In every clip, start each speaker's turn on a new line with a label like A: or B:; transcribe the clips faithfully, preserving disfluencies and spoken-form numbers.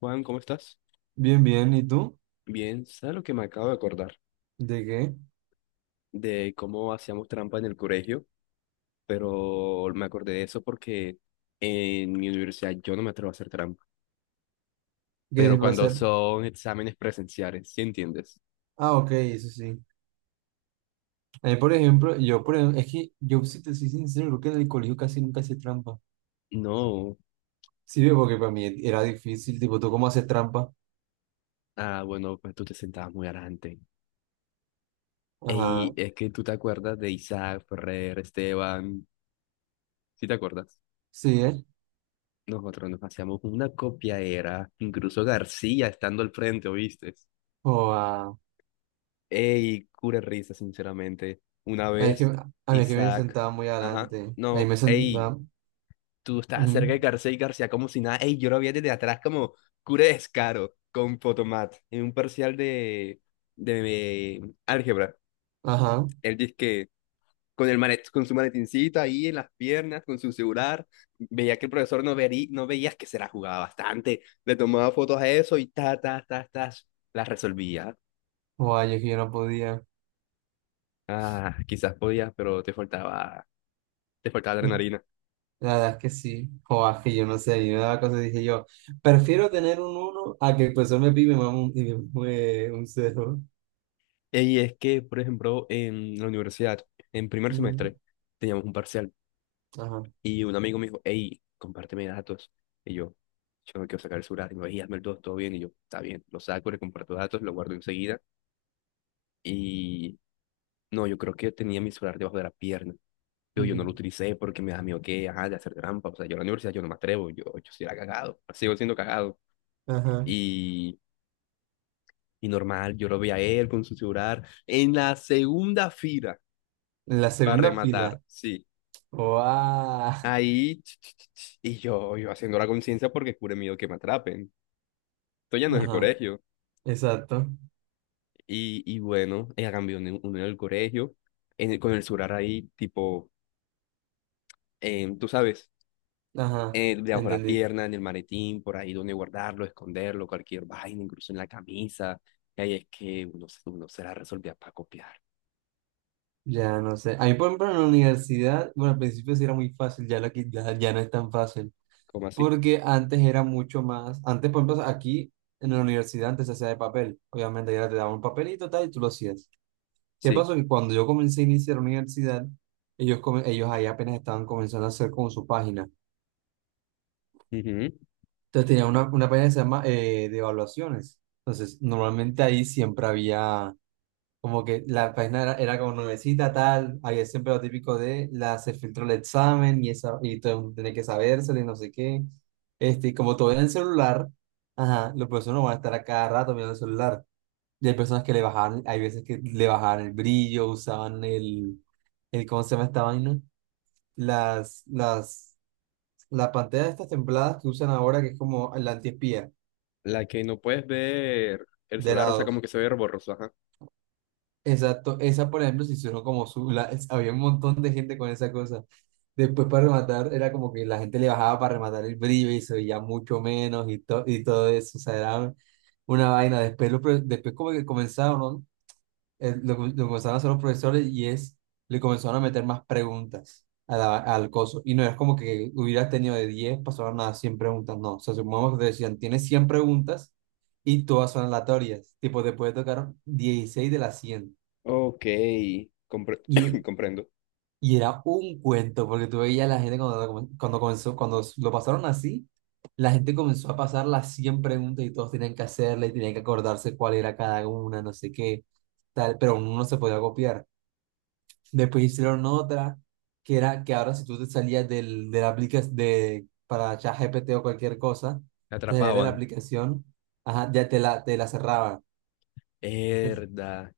A: Juan, ¿cómo estás?
B: Bien, bien. ¿Y tú?
A: Bien, ¿sabes lo que me acabo de acordar?
B: ¿De qué?
A: De cómo hacíamos trampa en el colegio, pero me acordé de eso porque en mi universidad yo no me atrevo a hacer trampa.
B: ¿Qué
A: Pero
B: va a
A: cuando
B: ser?
A: son exámenes presenciales, ¿sí entiendes?
B: Ah, ok, eso sí. A mí, por ejemplo, yo, por ejemplo, es que yo, si te soy sincero, creo que en el colegio casi nunca hice trampa.
A: No.
B: Sí, ve, porque para mí era difícil, tipo, ¿tú cómo haces trampa?
A: Ah, bueno, pues tú te sentabas muy adelante. Y
B: Ajá,
A: es que tú te acuerdas de Isaac, Ferrer, Esteban, ¿sí te acuerdas?
B: sí, ¿eh?
A: Nosotros nos hacíamos una copia era, incluso García estando al frente, ¿oíste?
B: O ah,
A: Ey, cura risa, sinceramente. Una
B: es que,
A: vez,
B: a mí es que me
A: Isaac.
B: sentaba muy
A: Ajá.
B: adelante. Ahí
A: No,
B: me
A: ey,
B: sentaba.
A: tú estás cerca
B: Ujú.
A: de García y García como si nada. Ey, yo lo vi desde atrás como cura de descaro con Potomat en un parcial de, de álgebra.
B: Ajá.
A: Él dice que con, el malet, con su maletincito ahí en las piernas, con su celular, veía que el profesor no, vería, no veía que se la jugaba bastante. Le tomaba fotos a eso y ta, ta, ta, ta, las resolvía.
B: O ay, es que yo no podía.
A: Ah, quizás podías, pero te faltaba les faltaba
B: Eh,
A: adrenalina.
B: La verdad es que sí. O ah, es que yo no sé, yo me daba cosas y dije yo, prefiero tener un uno a que el profesor me pide y me mame un, y me- eh, un cero.
A: Y es que, por ejemplo, en la universidad, en primer
B: Ujú.
A: semestre, teníamos un parcial
B: Ajá.
A: y un amigo me dijo, hey, compárteme datos. Y yo, yo no quiero sacar el celular. Y me dijo, "Ey, hazme el dos, todo bien". Y yo, está bien, lo saco, le comparto datos, lo guardo enseguida. Y no, yo creo que tenía mi celular debajo de la pierna. Yo, yo no
B: Ujú.
A: lo utilicé porque me da miedo que, ajá, de hacer trampa. O sea, yo en la universidad yo no me atrevo, yo, yo sí era cagado, sigo siendo cagado.
B: Ajá.
A: Y, y normal, yo lo veía a él con su celular en la segunda fila.
B: En la
A: Para
B: segunda
A: rematar,
B: fila.
A: sí.
B: ¡Wow!
A: Ahí, ch, ch, ch, ch, y yo, yo haciendo la conciencia porque cure miedo que me atrapen. Esto ya no es el
B: Ajá.
A: colegio.
B: Exacto.
A: Y, y bueno, ella cambió uno uno en el colegio, en el- con el surar ahí, tipo, em, tú sabes,
B: Ajá.
A: eh, debajo de la
B: Entendí.
A: pierna, en el maletín, por ahí donde guardarlo, esconderlo, cualquier vaina, incluso en la camisa. Y ahí es que uno, se- uno se la resolvía para copiar.
B: Ya no sé. A mí, por ejemplo, en la universidad, bueno, al principio sí era muy fácil, ya, la, qui- ya, ya no es tan fácil.
A: ¿Cómo así?
B: Porque antes era mucho más. Antes, por ejemplo, aquí en la universidad antes se hacía de papel. Obviamente, ya te daban un papelito tal y tú lo hacías. ¿Qué
A: Sí.
B: pasó? Que cuando yo comencé a iniciar la universidad, ellos, come- ellos ahí apenas estaban comenzando a hacer con su página.
A: Ujú.
B: Entonces tenía una, una página que se llama eh, de evaluaciones. Entonces, normalmente ahí siempre había como que la página era, era como nuevecita, tal, había siempre lo típico de la se filtró el examen y, esa, y todo el mundo tiene que sabérselo y no sé qué. Este, y como todo era en el celular, ajá, los profesores no van a estar a cada rato mirando el celular. Y hay personas que le bajaban, hay veces que le bajaban el brillo, usaban el, el ¿cómo se llama esta vaina? Las, las, la pantalla de estas templadas que usan ahora, que es como la antiespía.
A: La que no puedes ver el
B: De
A: celular, o sea, como
B: lados.
A: que se ve borroso, ajá.
B: Exacto. Esa, por ejemplo, se hicieron como su... la- es- había un montón de gente con esa cosa. Después para rematar, era como que la gente le bajaba para rematar el brillo y se veía mucho menos y, to- y todo eso. O sea, era una vaina. Después, lo, pro- después como que comenzaron, ¿no? eh, lo, que- lo comenzaron a hacer los profesores y es, le comenzaron a meter más preguntas a la- al coso. Y no es como que hubieras tenido de diez pasaron a cien preguntas, no. O sea, supongamos que te decían, tienes cien preguntas y todas son aleatorias. Tipo, te puede tocar dieciséis de las cien.
A: Ok, compre-
B: Y,
A: comprendo.
B: y era un cuento, porque tú veías a la gente cuando, lo comen- cuando comenzó, cuando lo pasaron así. La gente comenzó a pasar las cien preguntas y todos tenían que hacerla y tenían que acordarse cuál era cada una, no sé qué, tal, pero uno no se podía copiar. Después hicieron otra que era que ahora si tú te salías del, de la aplicación de, para ChatGPT o cualquier cosa,
A: Me
B: te salías de la
A: atrapaban.
B: aplicación, ajá, ya te la, te la cerraban. Entonces,
A: Verdad.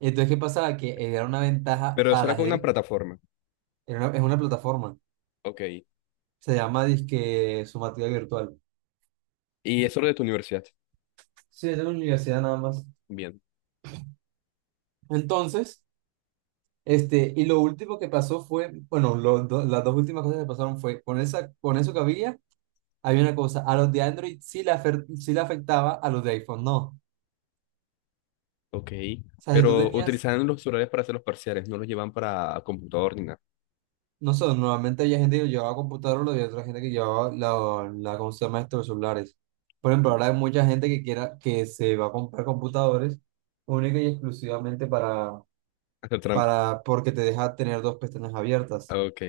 B: entonces, ¿qué pasaba? Que era una ventaja
A: Pero
B: para
A: eso era
B: la
A: con una
B: gente,
A: plataforma.
B: era una- es una plataforma,
A: Ok.
B: se llama disque Sumativa Virtual.
A: Y eso lo de tu universidad.
B: Sí, es de la universidad nada más.
A: Bien.
B: Entonces, este, y lo último que pasó fue, bueno, lo- do- las dos últimas cosas que pasaron fue con esa, con eso que había. Hay una cosa, a los de Android sí le, afer- sí le afectaba, a los de iPhone no. O
A: Ok.
B: sea, si tú
A: Pero
B: tenías,
A: utilizaban los celulares para hacer los parciales, no los llevan para computador ni nada.
B: no sé, normalmente había gente que llevaba computador, lo había otra gente que llevaba la, la, ¿cómo se llama esto? Los celulares. Por ejemplo, ahora hay mucha gente que quiera, que se va a comprar computadores única y exclusivamente para,
A: Hacer trampa.
B: para, porque te deja tener dos pestañas abiertas.
A: Ok.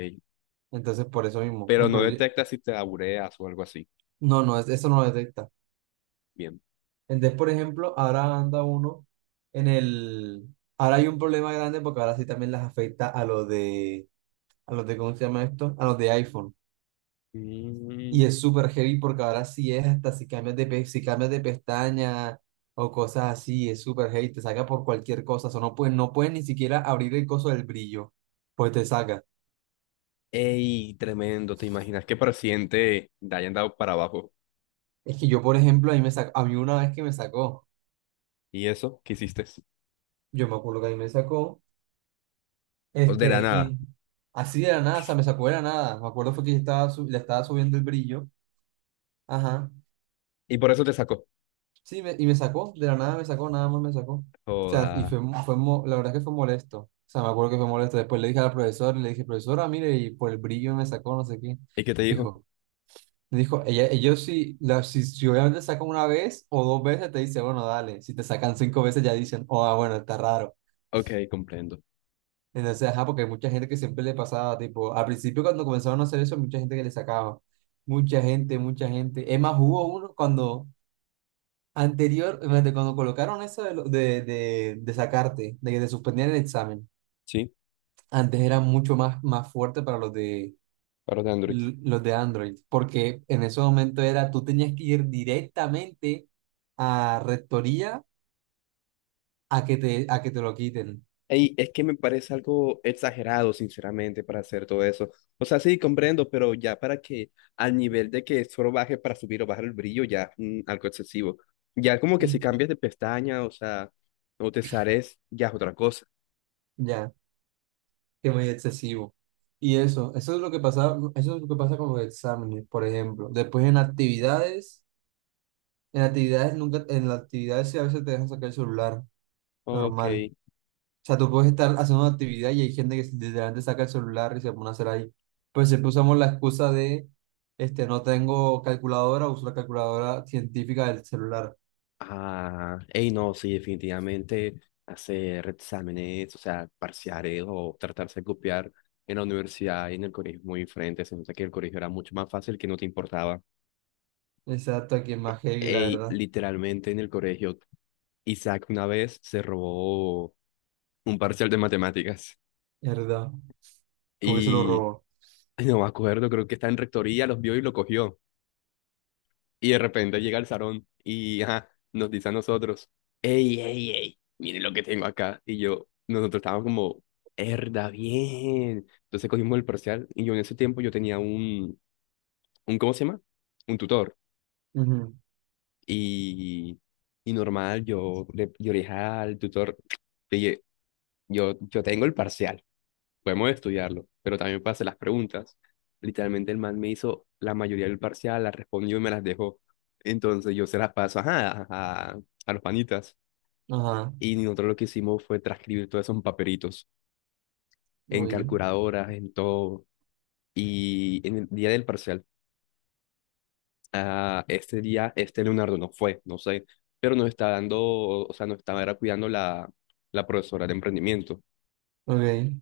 B: Entonces, por eso mismo. Por
A: Pero no
B: ejemplo, yo-.
A: detecta si te abureas o algo así.
B: No, no, es- eso no lo detecta.
A: Bien.
B: Entonces, por ejemplo, ahora anda uno en el... Ahora hay un problema grande porque ahora sí también las afecta a los de... A los de, ¿cómo se llama esto? A los de iPhone. Y
A: Mm.
B: es súper heavy porque ahora sí es hasta si cambias de, pe- si cambias de pestaña o cosas así, es súper heavy, te saca por cualquier cosa. O sea, no puedes, no puedes ni siquiera abrir el coso del brillo, pues te saca.
A: Ey, tremendo. ¿Te imaginas que para el siguiente te hayan dado para abajo?
B: Es que yo, por ejemplo, a mí, me sacó, a mí una vez que me sacó,
A: ¿Y eso? ¿Qué hiciste?
B: yo me acuerdo que a mí me sacó.
A: O de la
B: Este,
A: nada.
B: y así de la nada, o sea, me sacó de la nada. Me acuerdo fue que yo estaba su- le estaba subiendo el brillo. Ajá.
A: Y por eso te sacó.
B: Sí, me- y me sacó, de la nada me sacó, nada más me sacó. O sea, y
A: Joda.
B: fue, mo- fue, mo- la verdad es que fue molesto. O sea, me acuerdo que fue molesto. Después le dije al profesor, le dije, profesora, mire, y por el brillo me sacó, no sé qué.
A: ¿Y qué te dijo?
B: Dijo, me dijo, ella, ellos si, la, si, si obviamente sacan una vez o dos veces, te dice, bueno, dale. Si te sacan cinco veces, ya dicen, oh, ah, bueno, está raro.
A: Ok, comprendo.
B: Entonces, ajá, porque hay mucha gente que siempre le pasaba, tipo, al principio cuando comenzaron a hacer eso, mucha gente que le sacaba, mucha gente, mucha gente. Es más, hubo uno cuando anterior, imagínate, cuando colocaron eso de, lo- de, de, de sacarte, de que te suspendían el examen,
A: Sí,
B: antes era mucho más, más fuerte para los de,
A: para de Android.
B: los de Android, porque en ese momento era, tú tenías que ir directamente a rectoría a que te, a que te lo quiten.
A: Ey, es que me parece algo exagerado, sinceramente, para hacer todo eso. O sea, sí, comprendo, pero ya para que al nivel de que solo baje para subir o bajar el brillo, ya mm, algo excesivo. Ya como que si cambias de pestaña, o sea, o te sales ya es otra cosa.
B: Ya. Que muy excesivo. Y eso, eso es lo que pasa, eso es lo que pasa con los exámenes, por ejemplo. Después en actividades, en actividades nunca, en las actividades sí a veces te dejan sacar el celular,
A: Ok.
B: normal. O sea, tú puedes estar haciendo una actividad y hay gente que literalmente saca el celular y se pone a hacer ahí. Pues siempre usamos la excusa de, este, no tengo calculadora, uso la calculadora científica del celular.
A: Ah, ey, no, sí, definitivamente hacer exámenes, o sea, parciales o tratarse de copiar en la universidad y en el colegio es muy diferente. Se nota que el colegio era mucho más fácil que no te importaba.
B: Exacto, aquí es más heavy, la
A: Ey,
B: verdad.
A: literalmente en el colegio, Isaac una vez se robó un parcial de matemáticas
B: Es verdad. Como que se lo
A: y
B: robó.
A: no me acuerdo, creo que está en rectoría, los vio y lo cogió. Y de repente llega al salón y ajá, nos dice a nosotros, ey, ey, ey, miren lo que tengo acá. Y yo, nosotros estábamos como, herda, bien. Entonces cogimos el parcial y yo en ese tiempo yo tenía un, un ¿cómo se llama? Un tutor.
B: Ujú.
A: Y, y normal, yo le yo le dije al tutor. Oye, Yo, yo tengo el parcial, podemos estudiarlo, pero también pasé las preguntas. Literalmente el man me hizo la mayoría del parcial, la respondió y me las dejó. Entonces yo se las paso ajá, a, a los panitas.
B: Ajá.
A: Y nosotros lo que hicimos fue transcribir todos esos papelitos en
B: Uy.
A: calculadoras, en todo. Y en el día del parcial, ah, este día, este Leonardo no fue, no sé, pero nos está dando, o sea, nos estaba era cuidando la, la profesora de emprendimiento,
B: Ok.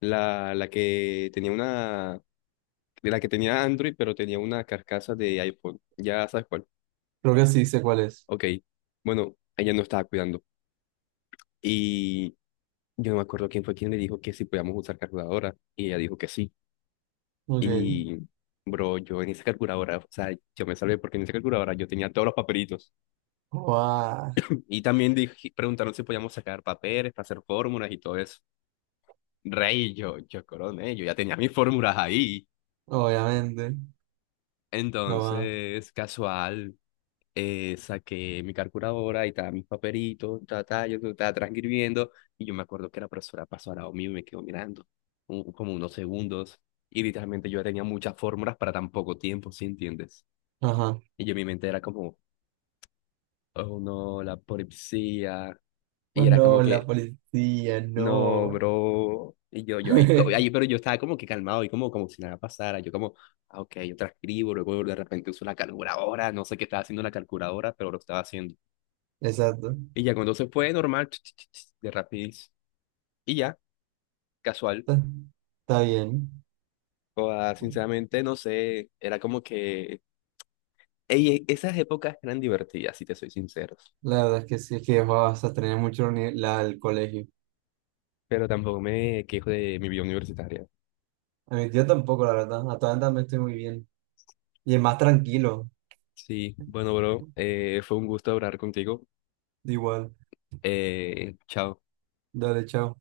A: la, la que tenía una de la que tenía Android, pero tenía una carcasa de iPhone. Ya sabes cuál.
B: Creo que sí sé cuál es.
A: Ok. Bueno, ella no estaba cuidando. Y yo no me acuerdo quién fue quien le dijo que si podíamos usar calculadora. Y ella dijo que sí.
B: Ok.
A: Y, bro, yo en esa calculadora, o sea, yo me salvé porque en esa calculadora yo tenía todos los papelitos.
B: Guau.
A: Y también dije- preguntaron si podíamos sacar papeles para hacer fórmulas y todo eso. Rey, yo, yo coroné, yo ya tenía mis fórmulas ahí.
B: Obviamente. Guau.
A: Entonces, casual. Eh, saqué mi calculadora y estaba mis papelitos, ta, ta, yo estaba transcribiendo y yo me acuerdo que la profesora pasó al lado mío y me quedó mirando un- como unos segundos y literalmente yo tenía muchas fórmulas para tan poco tiempo, ¿sí entiendes?
B: Ajá.
A: Y yo en mi mente era como, oh no, la polipsia
B: Oh,
A: y era
B: no,
A: como
B: la
A: que,
B: policía,
A: no,
B: no.
A: bro, y yo, yo ahí, co- ahí, pero yo estaba como que calmado y como, como si nada pasara, yo como... ah, Ok, yo transcribo, luego de repente uso la calculadora, no sé qué estaba haciendo la calculadora, pero lo estaba haciendo.
B: Exacto.
A: Y ya cuando se fue, normal, ch, ch, ch, ch, de rapidez. Y ya, casual.
B: Está, está bien.
A: O sea, sinceramente, no sé, era como que... Ey, esas épocas eran divertidas, si te soy sincero.
B: La verdad es que sí, es que vas a tener mucho la uni- la- el colegio.
A: Pero tampoco me quejo de mi vida universitaria.
B: A mi tío tampoco, la verdad. A todas también estoy muy bien. Y es más tranquilo.
A: Sí, bueno, bro, eh, fue un gusto hablar contigo.
B: Igual.
A: Eh, chao.
B: Dale, chao.